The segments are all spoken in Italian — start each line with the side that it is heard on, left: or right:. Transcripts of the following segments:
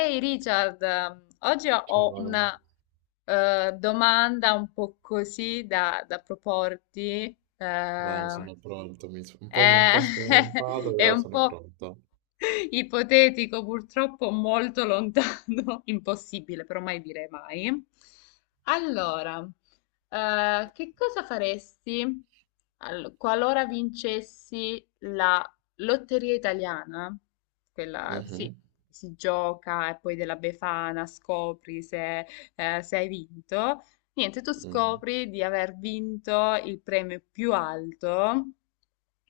left: Ehi Richard, oggi
right: Ciao,
left: ho
right: Laura.
left: una domanda un po' così da proporti.
right: Vai,
left: Vai.
right: sono pronto. Un po', un
left: eh,
right: po' spaventato,
left: è
right: però
left: un
right: sono
left: po'
right: pronto.
left: ipotetico, purtroppo molto lontano, impossibile, però mai dire mai. Allora, che cosa faresti qualora vincessi la lotteria italiana? Quella, sì,
right: Mhm,
left: si gioca e poi della Befana scopri se hai vinto. Niente, tu
right: mhm.
left: scopri di aver vinto il premio più alto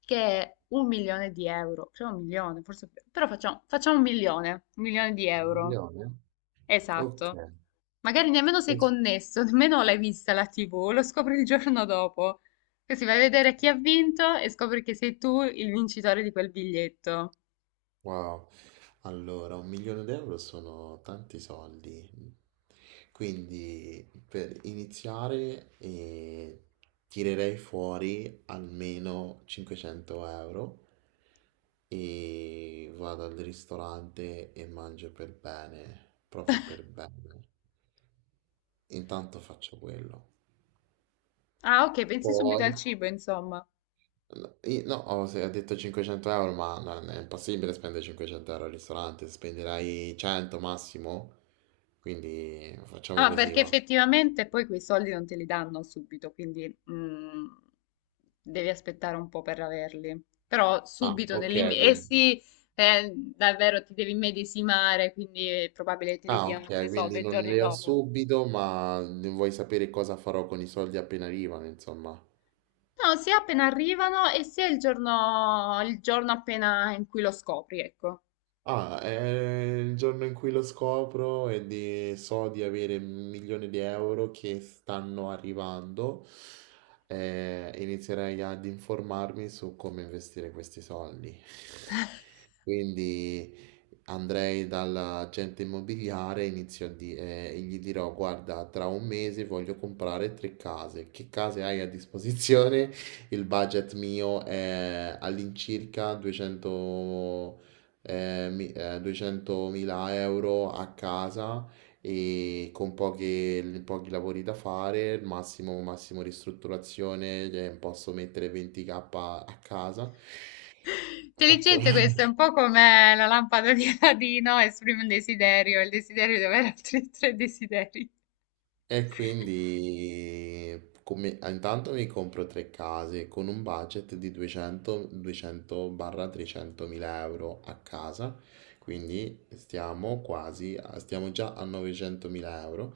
left: che è un milione di euro, cioè un milione, forse, però facciamo un milione di
right: Un
left: euro,
right: milione? Ok.
left: esatto. Magari nemmeno sei connesso, nemmeno l'hai vista la TV, lo scopri il giorno dopo. Così vai a vedere chi ha vinto e scopri che sei tu il vincitore di quel biglietto.
right: Wow, allora un milione d'euro sono tanti soldi, quindi per iniziare tirerei fuori almeno 500 euro e vado al ristorante e mangio per bene, proprio per bene. Intanto faccio quello.
left: Ah, ok, pensi subito
right: Poi
left: al cibo, insomma.
right: No, no, ho se- ho detto 500 euro, ma non è impossibile spendere 500 euro al ristorante, spenderai 100 massimo, quindi facciamo
left: Ah,
right: così,
left: perché
right: va.
left: effettivamente poi quei soldi non te li danno subito, quindi devi aspettare un po' per averli. Però
right: Ah,
left: subito nel
right: ok,
left: limite. Eh
right: quindi,
left: sì, davvero ti devi immedesimare, quindi è probabile che te li
right: ah,
left: diano, che
right: ok,
left: ne so,
right: quindi
left: due
right: non
left: giorni
right: le ho
left: dopo.
right: subito, ma vuoi sapere cosa farò con i soldi appena arrivano, insomma.
left: No, sia appena arrivano e sia il giorno appena in cui lo scopri, ecco.
right: È il giorno in cui lo scopro e so di avere un milione di euro che stanno arrivando, inizierei ad informarmi su come investire questi soldi. Quindi andrei dall'agente immobiliare e e gli dirò: "Guarda, tra un mese voglio comprare tre case. Che case hai a disposizione?" Il budget mio è all'incirca 200.000, 200.000 euro a casa e con pochi lavori da fare, massimo, massimo ristrutturazione, posso mettere 20k a casa. Faccio...
left: Intelligente questo, è un po' come la lampada di Aladino, esprime un desiderio, il desiderio di avere altri tre desideri.
right: E quindi intanto mi compro tre case con un budget di 200, 200-300.000 euro a casa, quindi stiamo già a 900.000 euro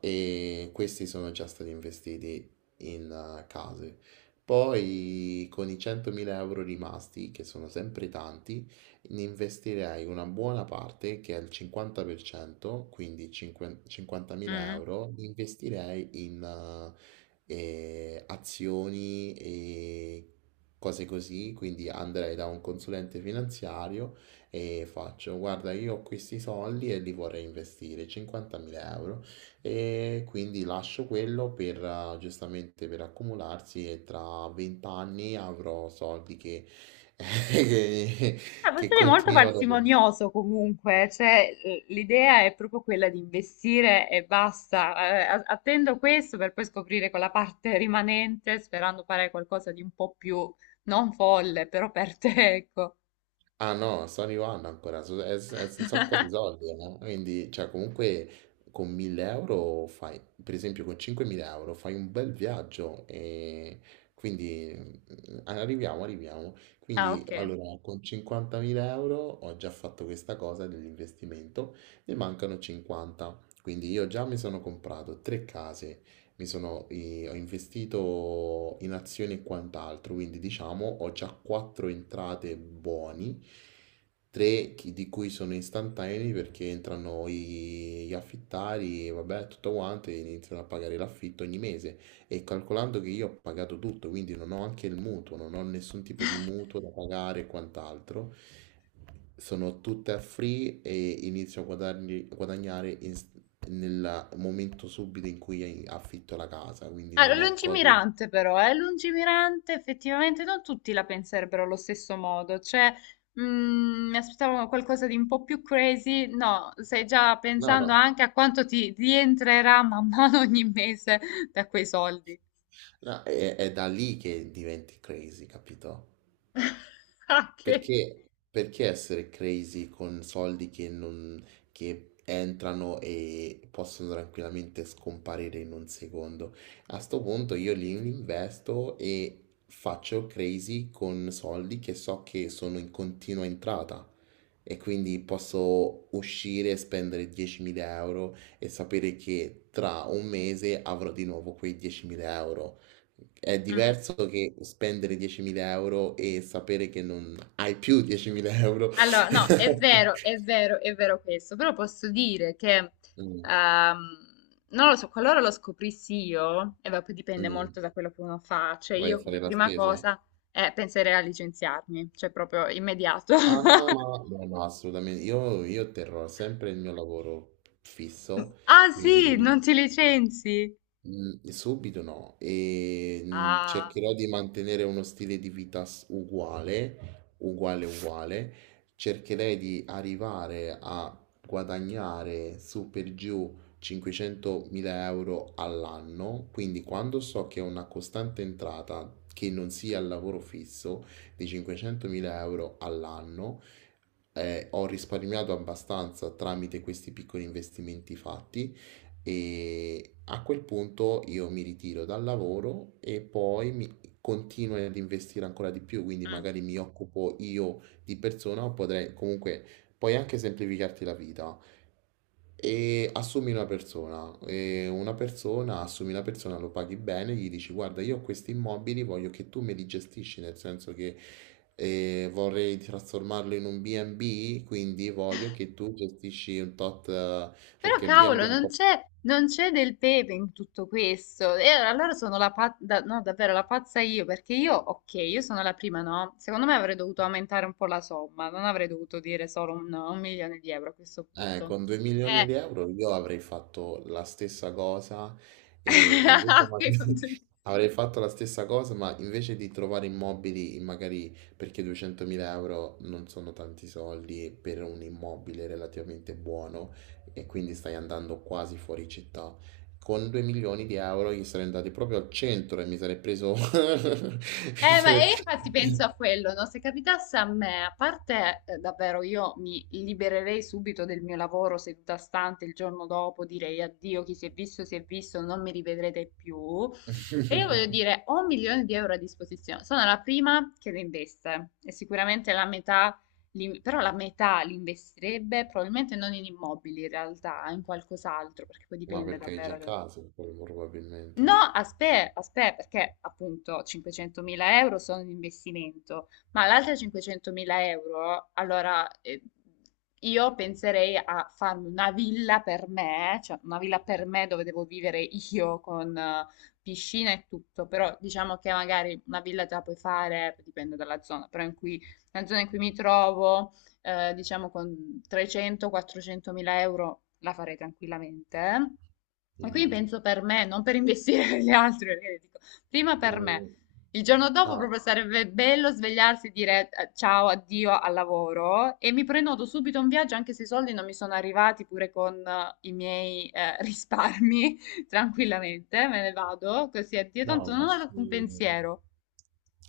right: e questi sono già stati investiti in case. Poi con i 100.000 euro rimasti, che sono sempre tanti, investirei una buona parte, che è il 50%, quindi 5 50.000
left: Mm.
right: euro, li investirei in azioni e cose così, quindi andrei da un consulente finanziario e faccio, guarda, io ho questi soldi e li vorrei investire, 50.000 euro, e quindi lascio quello per, giustamente per accumularsi e tra 20 anni avrò soldi che...
left: Ah, può
right: Che
left: essere molto
right: continuano ad avere.
left: parsimonioso comunque, cioè l'idea è proprio quella di investire e basta. Attendo questo per poi scoprire quella parte rimanente, sperando fare qualcosa di un po' più non folle, però per te, ecco.
right: Ah no, Sony One ancora, è senza un sacco di soldi, no? Quindi, cioè, comunque con 1000 euro fai, per esempio con 5.000 euro fai un bel viaggio e quindi arriviamo.
left: Ah,
right: Quindi,
left: ok.
right: allora, con 50.000 euro ho già fatto questa cosa dell'investimento, ne mancano 50. Quindi io già mi sono comprato tre case, mi sono, ho investito in azioni e quant'altro, quindi diciamo ho già quattro entrate buoni, di cui sono istantanei perché entrano gli affittari, vabbè, tutto quanto e iniziano a pagare l'affitto ogni mese e calcolando che io ho pagato tutto, quindi non ho anche il mutuo, non ho nessun tipo di mutuo da pagare e quant'altro. Sono tutte a free e inizio a guadagnare nel momento subito in cui affitto la casa, quindi
left: Ah,
right: non ho cose...
left: lungimirante però, eh? Lungimirante, effettivamente non tutti la penserebbero allo stesso modo, cioè mi aspettavo qualcosa di un po' più crazy, no, stai già
right: No, no,
left: pensando anche a quanto ti rientrerà man mano ogni mese da quei soldi.
right: no, è da lì che diventi crazy, capito?
left: Ah, che...
right: Perché, perché essere crazy con soldi che, non, che entrano e possono tranquillamente scomparire in un secondo? A sto punto io li investo e faccio crazy con soldi che so che sono in continua entrata e quindi posso uscire e spendere 10.000 euro e sapere che tra un mese avrò di nuovo quei 10.000 euro. È
left: Mm.
right: diverso che spendere 10.000 euro e sapere che non hai più 10.000 euro?
left: Allora, no, è vero, è vero, è vero questo, però posso dire che,
right: Mm,
left: ehm, non lo so, qualora lo scoprissi io, e vabbè, poi dipende
right: mm.
left: molto da quello che uno fa, cioè
right: Vai a
left: io
right: fare
left: come
right: la
left: prima
right: spesa?
left: cosa penserei a licenziarmi, cioè proprio immediato.
right: Ah no, ma no, no, assolutamente. Io terrò sempre il mio lavoro fisso,
left: Ah
right: quindi
left: sì,
right: non,
left: non ti licenzi?
right: Subito no, e
left: Ah,
right: cercherò di mantenere uno stile di vita uguale, uguale, uguale. Cercherei di arrivare a guadagnare su per giù 500.000 euro all'anno, quindi quando so che ho una costante entrata che non sia il lavoro fisso di 500.000 euro all'anno, ho risparmiato abbastanza tramite questi piccoli investimenti fatti e a quel punto io mi ritiro dal lavoro e poi mi continuo ad investire ancora di più, quindi
left: mm.
right: magari mi occupo io di persona o potrei comunque puoi anche semplificarti la vita. E assumi una persona, assumi una persona, lo paghi bene, gli dici guarda, io ho questi immobili, voglio che tu me li gestisci, nel senso che vorrei trasformarlo in un B&B, quindi voglio che tu gestisci un tot,
left: Però
right: perché il B&B
left: cavolo,
right: è un
left: non
right: po'.
left: c'è non c'è del pepe in tutto questo. E allora sono la pazza, no, davvero la pazza io, perché io, ok, io sono la prima, no? Secondo me avrei dovuto aumentare un po' la somma, non avrei dovuto dire solo un, no, un milione di euro a questo punto.
right: Con 2 milioni
left: Eh,
right: di euro io avrei fatto la stessa cosa e invece
left: ok,
right: magari avrei fatto la stessa cosa, ma invece di trovare immobili, magari perché 200.000 euro non sono tanti soldi per un immobile relativamente buono e quindi stai andando quasi fuori città. Con 2 milioni di euro io sarei andato proprio al centro e mi sarei preso...
left: Ma e infatti penso a quello, no? Se capitasse a me, a parte davvero io mi libererei subito del mio lavoro seduta stante il giorno dopo, direi addio, chi si è visto, non mi rivedrete più. E io voglio dire, ho un milione di euro a disposizione, sono la prima che le investe e sicuramente la metà, però la metà li investirebbe probabilmente non in immobili in realtà, in qualcos'altro, perché poi
right: Ma
left: dipende
right: perché hai già
left: davvero.
right: casa,
left: No,
right: probabilmente.
left: aspetta, aspetta, perché appunto 500.000 euro sono un investimento, ma l'altra 500.000 euro, allora io penserei a farmi una villa per me, cioè una villa per me dove devo vivere io con piscina e tutto, però diciamo che magari una villa te la puoi fare, dipende dalla zona, però in cui, la zona in cui mi trovo diciamo con 300-400 mila euro la farei tranquillamente. E quindi
right: Mhm.
left: penso per me, non per investire per gli altri, perché dico, prima per me.
right: Mm.
left: Il giorno dopo
right: Ah,
left: proprio sarebbe bello svegliarsi e dire ciao, addio al lavoro e mi prenoto subito un viaggio anche se i soldi non mi sono arrivati pure con i miei risparmi, tranquillamente, me ne vado, così addio,
right: no,
left: tanto
right: ma
left: non ho un
right: sì.
left: pensiero.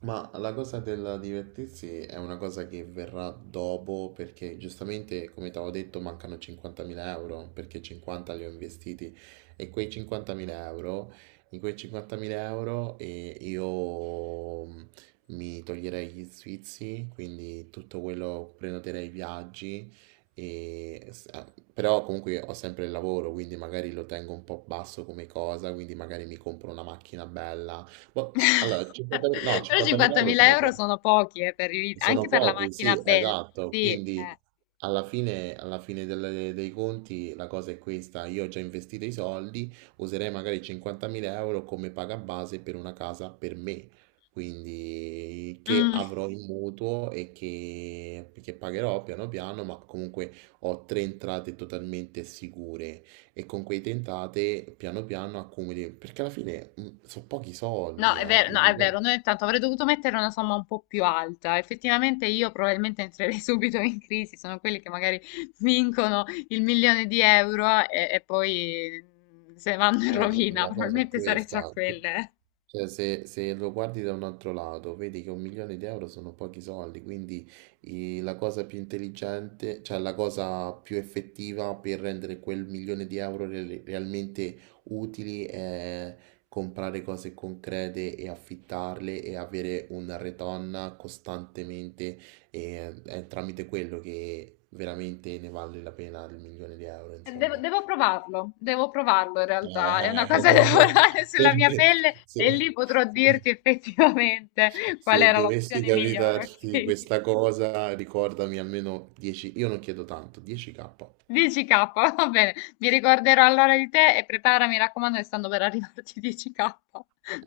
right: Ma la cosa del divertirsi è una cosa che verrà dopo perché giustamente, come ti avevo detto, mancano 50.000 euro perché 50 li ho investiti e quei 50.000 euro io mi toglierei gli sfizi, quindi tutto quello prenoterei i viaggi, e, s- ah, però comunque ho sempre il lavoro, quindi magari lo tengo un po' basso come cosa, quindi magari mi compro una macchina bella ma allora 50 no,
left: Però
right: 50.000 euro €
left: 50.000
right: sono
left: euro
right: pochi.
left: sono pochi, anche
right: Sono
left: per la
right: pochi,
left: macchina
right: sì,
left: bella.
right: esatto.
left: Sì,
right: Quindi
left: eh.
right: alla fine, dei conti la cosa è questa. Io ho già investito i soldi, userei magari 50.000 euro come paga base per una casa per me. Quindi che
left: Mm,
right: avrò in mutuo e che pagherò piano piano, ma comunque ho tre entrate totalmente sicure e con quei tentate piano piano accumuli, perché alla fine sono pochi
left: no,
right: soldi,
left: è
right: eh.
left: vero, no, è vero, noi intanto avrei dovuto mettere una somma un po' più alta. Effettivamente io probabilmente entrerei subito in crisi, sono quelli che magari vincono il milione di euro e poi se vanno in
right: Eh,
left: rovina,
right: la cosa è
left: probabilmente sarei tra
right: questa.
left: quelle.
right: Cioè, se, se lo guardi da un altro lato, vedi che un milione di euro sono pochi soldi, quindi la cosa più intelligente, cioè la cosa più effettiva per rendere quel milione di euro realmente utili è comprare cose concrete e affittarle e avere una retorn costantemente e è tramite quello che veramente ne vale la pena il milione di euro,
left: Devo,
right: insomma.
left: devo provarlo, devo provarlo in realtà, è una cosa da
right: Eh,
left: lavorare sulla mia pelle
right: se-
left: e
right: se-
left: lì potrò dirti effettivamente qual
right: Se
left: era
right: dovessi
left: l'opzione migliore,
right: capitarti
left: ok?
right: questa cosa, ricordami almeno 10, io non chiedo tanto, 10k.
left: 10k, va bene, mi ricorderò allora di te e prepara, mi raccomando, che stanno per arrivarti 10k,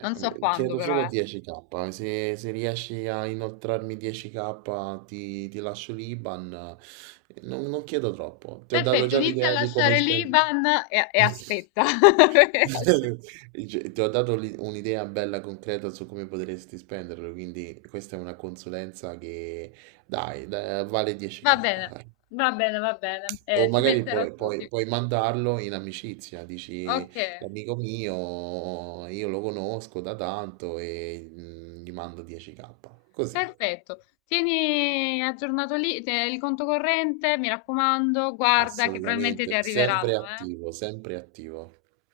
left: non so quando
right: Chiedo
left: però,
right: solo
left: eh.
right: 10k, se, se riesci a inoltrarmi 10k ti, ti lascio l'IBAN. Non, non chiedo troppo, ti ho dato
left: Perfetto,
right: già
left: inizia a
right: l'idea di come
left: lasciare
right: spendere.
left: l'IBAN e aspetta.
right: Cioè, ti ho dato un'idea bella concreta su come potresti spenderlo, quindi questa è una consulenza che vale 10k.
left: Va bene, va bene, va bene,
right: O
left: eh, ci
right: magari
left: penserò
right: puoi,
left: tutti.
right: puoi mandarlo in amicizia, dici
left: Ok.
right: l'amico mio, io lo conosco da tanto e gli mando 10k. Così,
left: Perfetto, tieni aggiornato lì, il conto corrente, mi raccomando, guarda che probabilmente ti
right: assolutamente,
left: arriveranno,
right: sempre
left: eh.
right: attivo, sempre attivo.